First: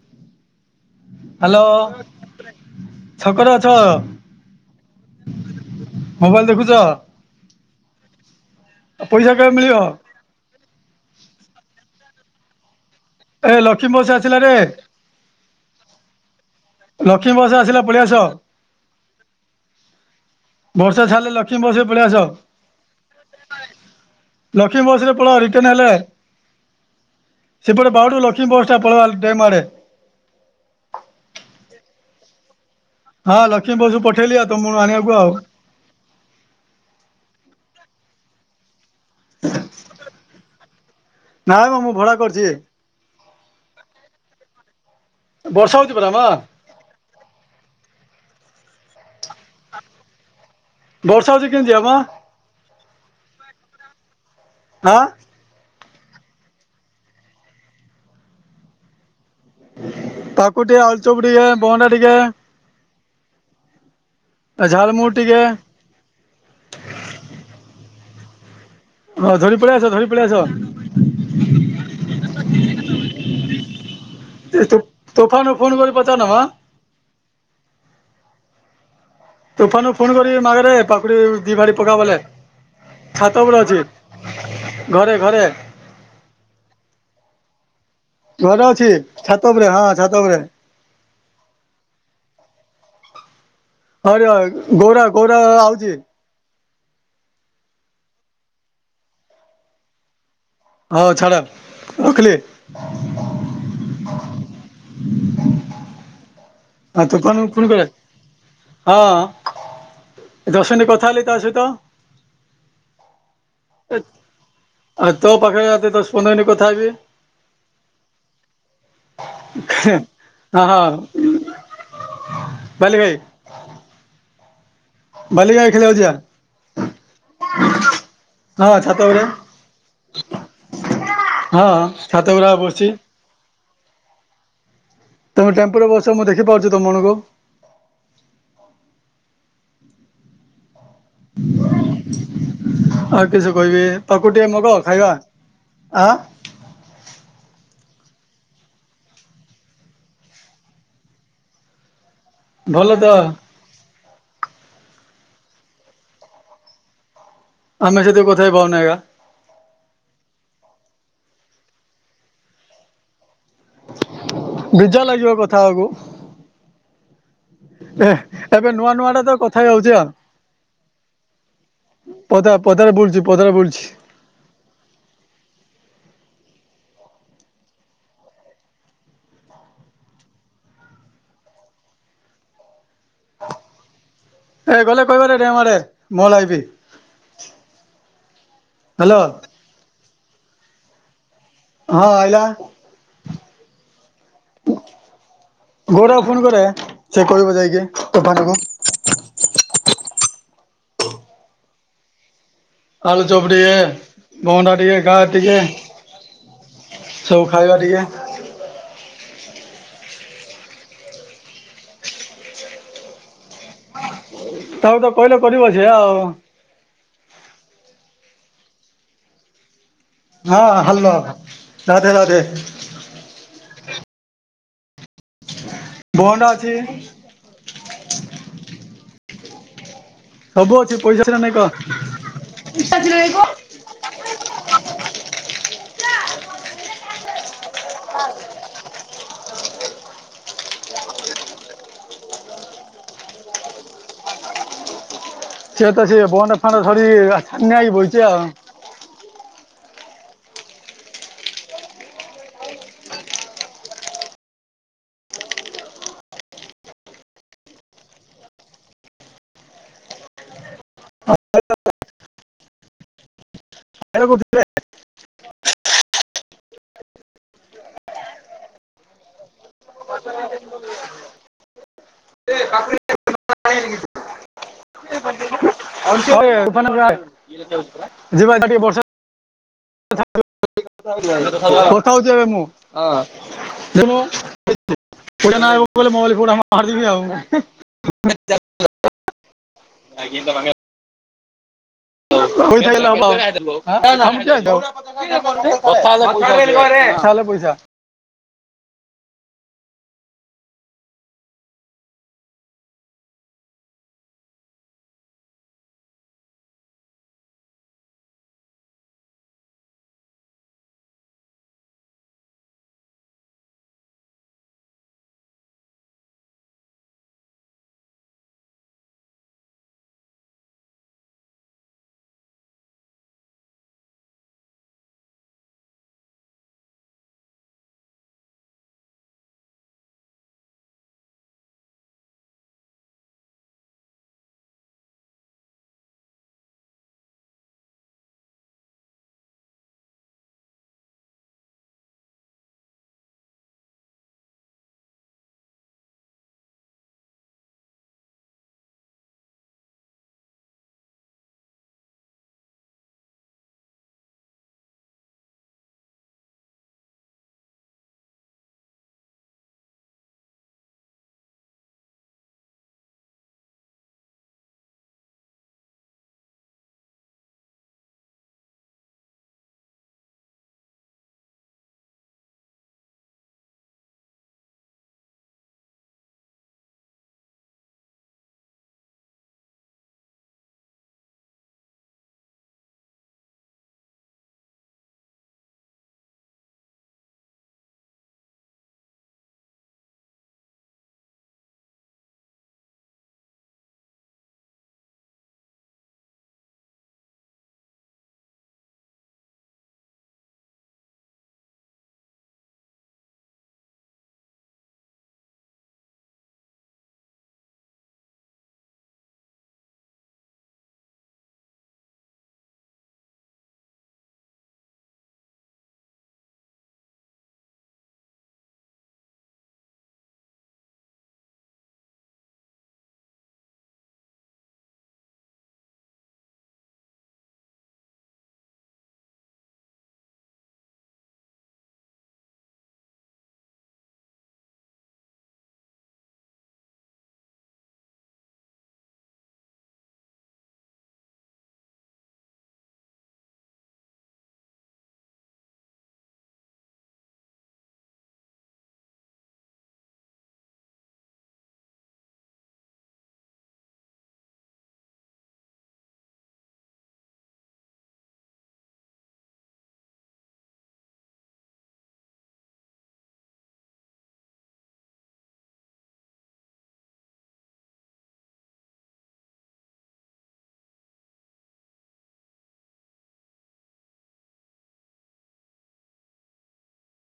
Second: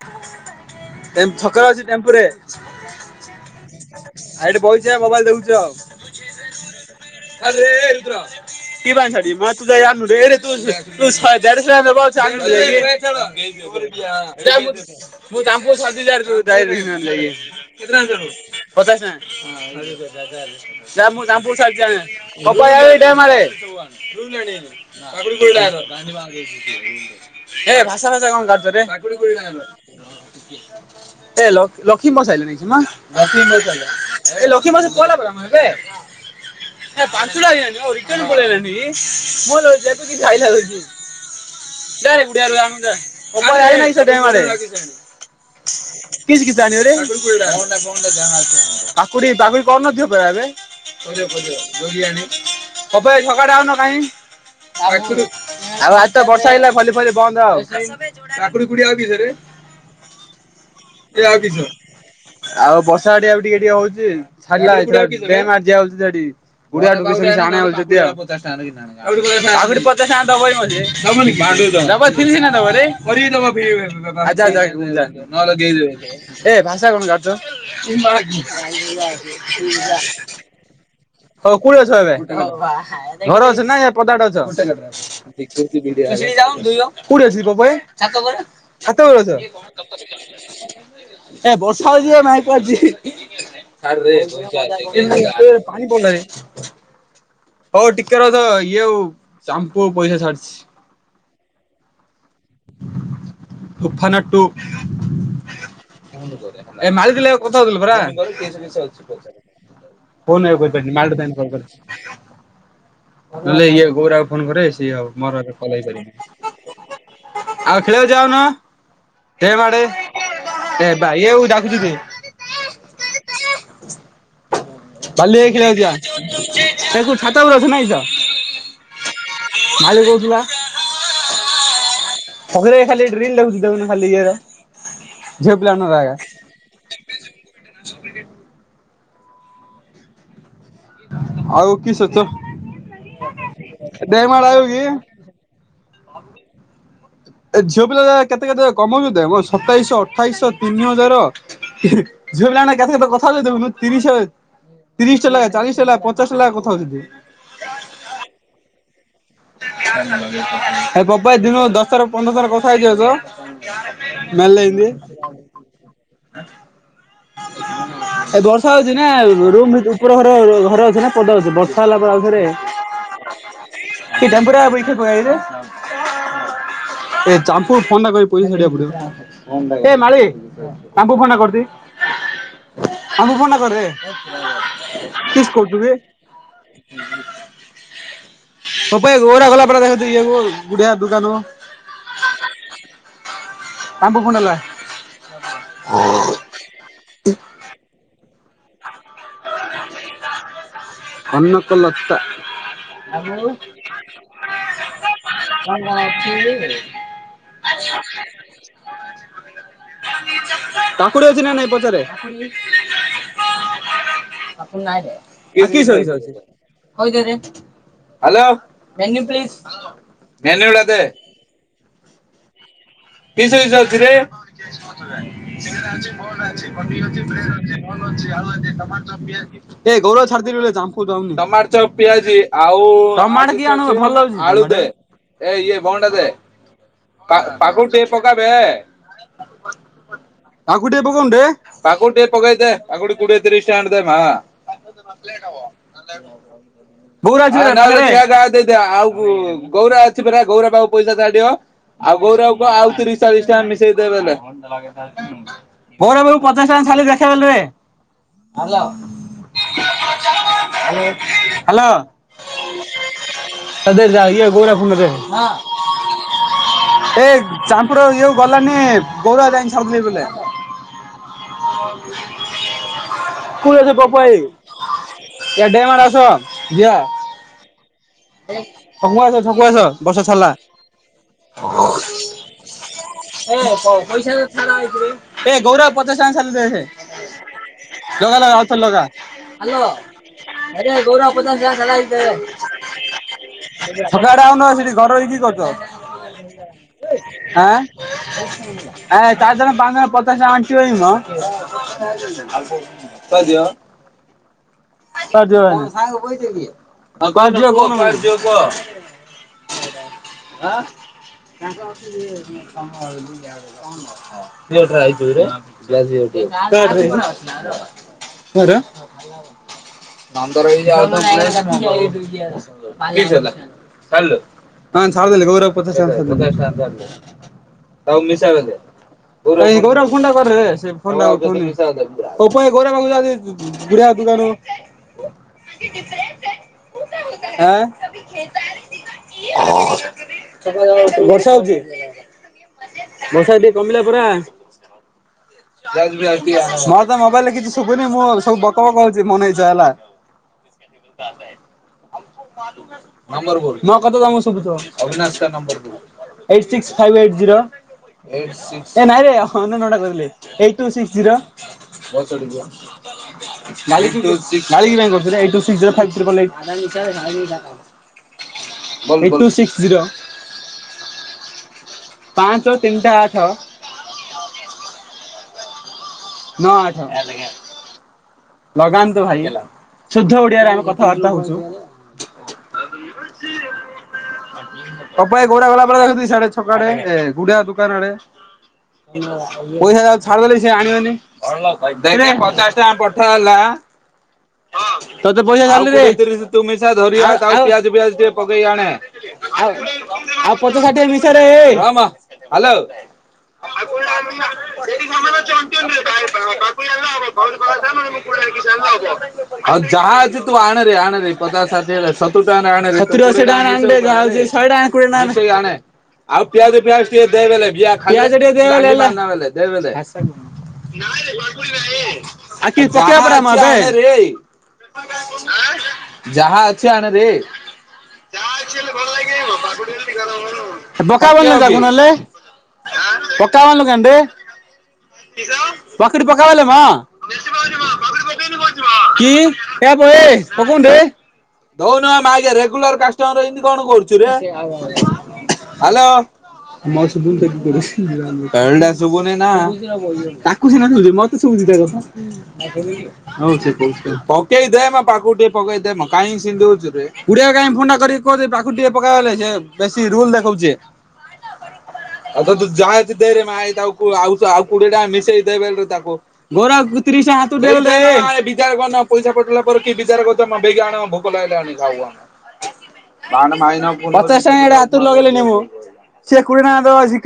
ହ [unintelligible] ଛକରେ ଅଛ ଏଇଠି ବହୁଛି ମୋବାଇଲ ଦେଉଛ ଆଉ। [unintelligible] ମୋବାଇଲ ଦେଖୁଛ ଆଉ ପଇସା କେବେ ମିଳିବ? ଏ ଲକ୍ଷ୍ମୀ ବସ୍ [unintelligible] ଆସିଲା ରେ [unintelligible] [unintelligible] [unintelligible] ଲକ୍ଷ୍ମୀ ବସ୍ ଆସିଲା ପଳେଇ ଆସ। ବର୍ଷା ଛାଡ଼ିଲେ ଲକ୍ଷ୍ମୀ ବସରେ ପଳେଇ ଆସ। ଲକ୍ଷ୍ମୀ ବସ ରେ ପଳାଅ ରିଟର୍ନ ହେଲେ ଏ ସେପଟେ ଭାଷା ବାଉଠୁ ଭାଷା ଲକ୍ଷ୍ମୀ ବସ୍ ଟା ପଳେଇବା ଡ୍ୟାମ୍ କଣ ଆଡେ। [unintelligible] [unintelligible] [unintelligible] [unintelligible] ହଁ ଲକ୍ଷ୍ମୀ ବସକୁ ପଠେଇଲି ଆଉ ତମକୁ ଆଣିବାକୁ ଆଉ। ଭୁଲ ହଉଛି ଏଠି କିଛି ଖାଇଲାଗୁଛି। ନାଇଁ ମ ମୁଁ ଭଡା କରିଛି। [inaudible] ହଁ ରେ [unintelligible] [inaudible] ବର୍ଷା ହଉଛି ପରା ମା ପାମ୍ପୁଡ଼ି ପାମ୍ପୁଡି କରୁନଥିବ ପରା ଏବେ। ବର୍ଷା ହଉଛି କେମିତି ଯିବା ମ? ଆଁ [unintelligible] ଆଉ ଆଜି ତ ବର୍ଷା ହେଇଲା ଭଲି ଭ ବନ୍ଦ ଆଉ କାକୁଡି କଡି ଆ ସେରେ ତାକୁ ଟିକେ ଆଳୁଚପ ଟିକେ ବହଣ୍ଡା ଟିକେ ଆଉ ବର୍ଷା ଆଡଆ ବି ଟିକେ ଟିକେ ହଉଛିିଲଆ ଝାଲମୁଟ ଟିକେ ହଉଛି ସେଠି ହଁ ଧରି ପଳେଇ ଆସ ଧରି ପଳେଇ ଆସ ତୋଫାନକୁ ଫୋନ କରି ପଚାରୁନ ମ। [unintelligible] [unintelligible] [unintelligible] [unintelligible] ହଉ ତୋଫାନକୁ ଫୋନ କରିବି ମାଗରେ ପାକୁଡି ଦି ଭାଡି କୋଉଠି ଅଛ ପକା ଏବେ ବୋଲେ ଛାତ ଘରେ ଉପରେ ଅଛ ଅଛି ନାଇଁ ଏ ପଦଆଡେ ଅଛ ଘରେ ଘରେ ଘରେ [unintelligible] ଅଛି ଅଛ? ଛାତ ଉପରେ ହଁ ଛାତ ଉପରେ। ହଁରେ [unintelligible] ଗୌରା ଗୌରା ଆଉଛି [inaudible] ହଉ ଟିକେ ର ତ ଇଏ ଆଉ ସାମ୍ପୁ ଆଉ ପଇସା ଛାଡିଛି। ହଁ ଛାଡ ରଖିଲି। ଉଫାନା ଟୁ। ହଁ ତୋଫାନକୁ ଫୋନ କରେ ହଁ [unintelligible] ଦଶ ମିନିଟ୍ କଥା ହେଲି ତା ସହିତ [unintelligible] ବହଲେ ଇଏ ଗୌରାକୁ ଫୋନ କରେ ସିଏ ଆଉ ତୋ ମୋର ପାଖରେ କଲ୍ ଆତେ ହେଇ ଦଶ ପନ୍ଦର ମିନିଟ୍ କଥା ହେବି ପାରିବି। ଆଉ ଖେଳିବାକୁ ଯାଉନ? ଏ ବାଡେଇ ହଁ ହଁ [unintelligible] ବାଲି ଭାଇ ବାଲି ଭାଇ ଖେଳିବାକୁ ଯିବା [unintelligible] ହଁ ଛାତ ଉପରେ। ମାଳି କହୁଥିଲୁ ବା। ହଁ। ଛାତ ଉପରେ ସବୁଳେ ବସିଛି ଖାଲି ରିଲ ଦେଖୁଚି ଦେଖୁନୁ ଖାଲି ଇଏ ରା। ତମେ ଟେମ୍ପୁ ରେ ବସିଚ ମୁଁ ଦେଖିପାରୁଛି ତମ ମାନଙ୍କୁ। [inaudible] ଆଉ କିସ ତ ଆଉ କିସ କହିବି ଦେ ମାଡ ପାକୁଡି ଟିକେ ଆଉ ନବା କି ଖାଇବା। ଆଁ। ଏ ଝିଅ ପିଲା ଗୁରା କେତେ କେତ କମାଉଛ କେତେ ସତେଇଶହ ଅଠେଇଶହ ତିନି ହଜାର। ହ ଝିଅ ପିଲା ମାନେ ଭଲ କେତେ ତ କେତେ କଥା ହଉଛିନ୍ତି ଦେଖୁନୁ ତିରିଶେ ତିରିଶ ଟେ ଲେଖେ ଚାଳିଶ ଟେ ଲେଖେ ପଚାଶ ଟା ଲେଖେ କଥାହଉଛନ୍ତି। ଆମେ ସେତେ କଥା ହେଇ ପାରୁନେଏକା। ଏ ପପୁ ଭାଇ ଦିନକୁ ଦଶ ଥର ପନ୍ଦର ଥର କଥା ହେଇ ଯାଉଛ। ବୀଜାର ଲାଗିବ କଥା ହବାକୁ। ଏ ଏବେ ବର୍ଷା ନୂଆ ହଉଛି ନା ନୂଆ ଟା ତ କଥା ରୁ ହେଇ ହଉଛି ଭିତ ଆଉ ଉପର ଘର ଘରେ ଅଛ ନା ପଦାରେ ଅଛ ବର୍ଷା ହେଲା ପା ଆଉଥରେ। ପଦା ପଦାରେ ବୁଲୁଛି ପଦାରେ ବୁଲୁଛି। [unintelligible] [unintelligible] [unintelligible] କିସ୍ କରୁଛୁ ବେ। [unintelligible] ହ୍ୟାଲୋ [unintelligible] ହଁ ଆଜ୍ଞା ଗୌରବ। [unintelligible] କନକ ଲତା। ଆଳୁ ଚପ ଟୀକେ। ଭହଣ୍ଡା ଟିକେ ଗା ଟିକେ ସବୁ ଖାଇବା ଟିକେ। ହ କାକୁଡି ଅଛି ନା ନାଇଁ ପଚାରେ। କାକୁଡି ତାକୁ ନାଇ ତ ରେ। କହିଲେ କରିବ ସେ ଆଉ [unintelligible] ହଁ ହଲୋ ରାଧେ ରାଧେ। ଭଣ୍ଡା ଅଛି [unintelligible] [unintelligible] ସବୁ ଅଛି ପଇସା ସିନା ନାଇଁ କହ କ [unintelligible] [unintelligible] କିଏ ପକାବେ। ହ [unintelligible] ସିଏ ତ ସିଏ ବଣ୍ଡ ଫାଣ୍ଡ ଧରି ଛାନିଆ ହେଇକି [unintelligible] ବଇଚି ଆଉ। [unintelligible] [unintelligible] [unintelligible] Hello hello hello. ହ [unintelligible] ଚାମ୍ପୁର ଇଏଉ ଗଲାନି ଗୌରା ଯାଇକି ଛାଉଥିଲି ବୋଇଲେ। କୋଉଠି ଅଛ ପପୁ ଭାଇ। ଏ ଡେମ‌ ଆଡେ ଆସ ଯିଆ। [unintelligible] ଟିକେ ବର୍ଷା ଛକୁ କୁ ଆସ ଛକୁ ଆସ ବର୍ଷା ଛାଡିଲା। କଥା ହଉଛି ଏବେ ମୁଁ। ଏ ପ ଦେଖୁନୁ ପଇସା ଛାଡ ଏଥିରେ ଏ ପଇସା ନ ଆଇବ ଗୌରା ବୋଲେ ପଚାସ ଟଙ୍କା ମୋବାଇଲ ଫୋବାଇଲ ଛାଡ଼ିଲି ହାମା ଦେଖେ। ମାରିଦେବି ଆଉ। ଲଗା ଲଗା ଆଉ ଥରେ ଲଗା। ହ୍ୟାଲୋ। ଆଜ୍ଞା। [unintelligible] ଆଜ୍ଞା ଗୌରା ପଚାସ ଟଙ୍କା ଦେଲା କି? ତୁ ଖାଇଲେ ହବ, ଆମକୁ ସକାଳେ ଆଉନ କାଇଁ ସେଠି ଘର ଦବ? ହେଇକି କଥା କରୁଛ ହେଲେ ପଇସା ଆସିବ, ହଁ। ଆଁ? ଏ ଚାର ଜଣ, ପାଞ୍ଚ ଜଣ, ପଚାଶ ଟଙ୍କା ଆଣିଚି। [unintelligible] କଦିଅ। [unintelligible] କ ଝିଅ ନବୁ? [unintelligible] [unintelligible] ମୋର। ବାନ୍ଦର୍ ହେଇଯା ଆଉ [unintelligible] କିଏ ଦେଲା? ଛାଡ଼ିଲୁ? ହଁ ଛାଡିଦେଲି ଗୌରାକୁ ପଚାସ ଟଙ୍କା ଛାଡ଼ିଦେଲି। କେତେ ପଚାସ ଟଙ୍କା ଛାଡ଼ିଲୁ? ସବୁ ମିଶା କରିଦେ। କାଇଁ ଗୌରାକୁ କୁ ଫୋନ୍ ଟା କରିଦେ ସେ ଫୋନ୍ ଟା ଫୋନ୍ ପପୁ ଆଇ ଗୌରା ପାଖକୁ ଯାଉଛି। ବୁଡ଼ା ଆପ କୁ ଆଣୁ। ଆଁ? ବର୍ଷା ହଉଛି। ବର୍ଷା ଟିକେ କମିଲା ପରା। ହ ମ ତ ମୋବାଇଲରେ କିଛି ଶୁଭୁନି ମୁଁ ସବୁ ବକବକଉଛି ମନେଇଚଛା ହେଲା। [unintelligible] ଆ ନମ୍ବର କୁହନ୍ତୁ? ମୋ କତରୁ ତମକୁ ଶୁବୁଥିବ, ଅବିନାଶ ସାର ନମ୍ବର୍ କୁହନ୍ତୁ? Eight six five eight zero, eight, six, ଏ ନାଇଁରେ ହଁ ଅନଟା କହିଦେଲି। Eight, two, six, zero. [unintelligible] [unintelligible] Eight two six zero five triple eight. ହ ଟୁ ସିକ୍ସ ଜିରୋ ପାଞ୍ଚ ତିନିଟା ଆଠ ନଅ ଆଠ ଲଗାନ୍ତୁ ଭାଇ ହେଲା, ଶୁଦ୍ଧ ଓଡିଆରେ ଆମେ କଥାବାର୍ତ୍ତା ହଉଛୁ। ଆ ତପ ଘୋଡା ଗଲା ପରେ ଯାଉଛନ୍ତିଆଡେ ଛକାଡେ ଏ ଘୁଡା ଦୋକାନ ଆଡେ। ପଇସା ଯ ଛାଡିଦେଲେ ସ ଆଣିବନି, ପଚାଶ ଟଙ୍କା ପ ହେଲା। ତତେ ପଇସା ଜାଲିରେ ତୁ ମିଶା ଧରିଆ, ପିଆଜ ପିଆଜ ଟିକେ ପକେଇକି ଆଣେ। ଆଉ ଆଉ ପଚାସ ଶାଠିଏ ମିସରେ ଏ, ହଁ ମା ହେଲୋ। [unintelligible] [unintelligible] ଆଉ ଯାହା ଅଛି ତୁ ଆଣରେ ଆଣରେ ପଚା ଷାଠି ହେରେ ସତୁ ଟାନେ ଆଣରେ। [unintelligible] ଶହେ ଟଙ୍କା କୋଡ଼ିଏ ଟଙ୍କା ଭି ଆଉ ପିଆଜ ପିଆଜ ଟିକେବେଲେ। [unintelligible] [unintelligible] ଯାହା ଅଛି ଆଣରେ। ଯାହା ଅଛି ହେଲେ ଭଲ ଲାଗିଯିବ। [unintelligible] ବକା ବୋକ ନହଲେ ବକା କାନ୍ଦେ। ପକଡ଼ି ପକାବେଲେ ମା କି କେ ପହ କ କନ ଦେଇ [unintelligible] ! ! ! ! ! ! ! ! ! ! ! ! ! ! ! ! ! ! ! ! ତାକୁ ସିନା ସବୁଛି ମତେ ଶୁଭୁଛି ତା କଥା। ହଉଛି କହୁଛି ପକେଇ ଦେ ମ ପାଖକୁ ଟିକେ ପକେଇ ଦେ ମ କାହିଁ ସେମନ୍ତି ହଉଛୁରେ। କଡ଼ିଆ କାହିଁ ଫୋନ୍ଟା କରି କହୁଛି ପାଖକୁ ଟିକେ ପକାବଲେ ସେ ବେଶି ରୁଲ ଦେଖାଉଛେ। ହ ! ! ! ! ! ! ! ! ! ! ଗୋରା ତିରିଟଙ୍କା ହାତରୁ ଦେଇ ଦେଲୁରେ ପିଜା ପଇସା କଟିଲା ପରେ କି ବିଚାର କରୁଛ ମଗେଇକି ଆ [unintelligible] ଣ ଭୋ ବଲାଣି ଖାଉ [inaudible] ହ ! ! ! ! ! ! ! ! ! !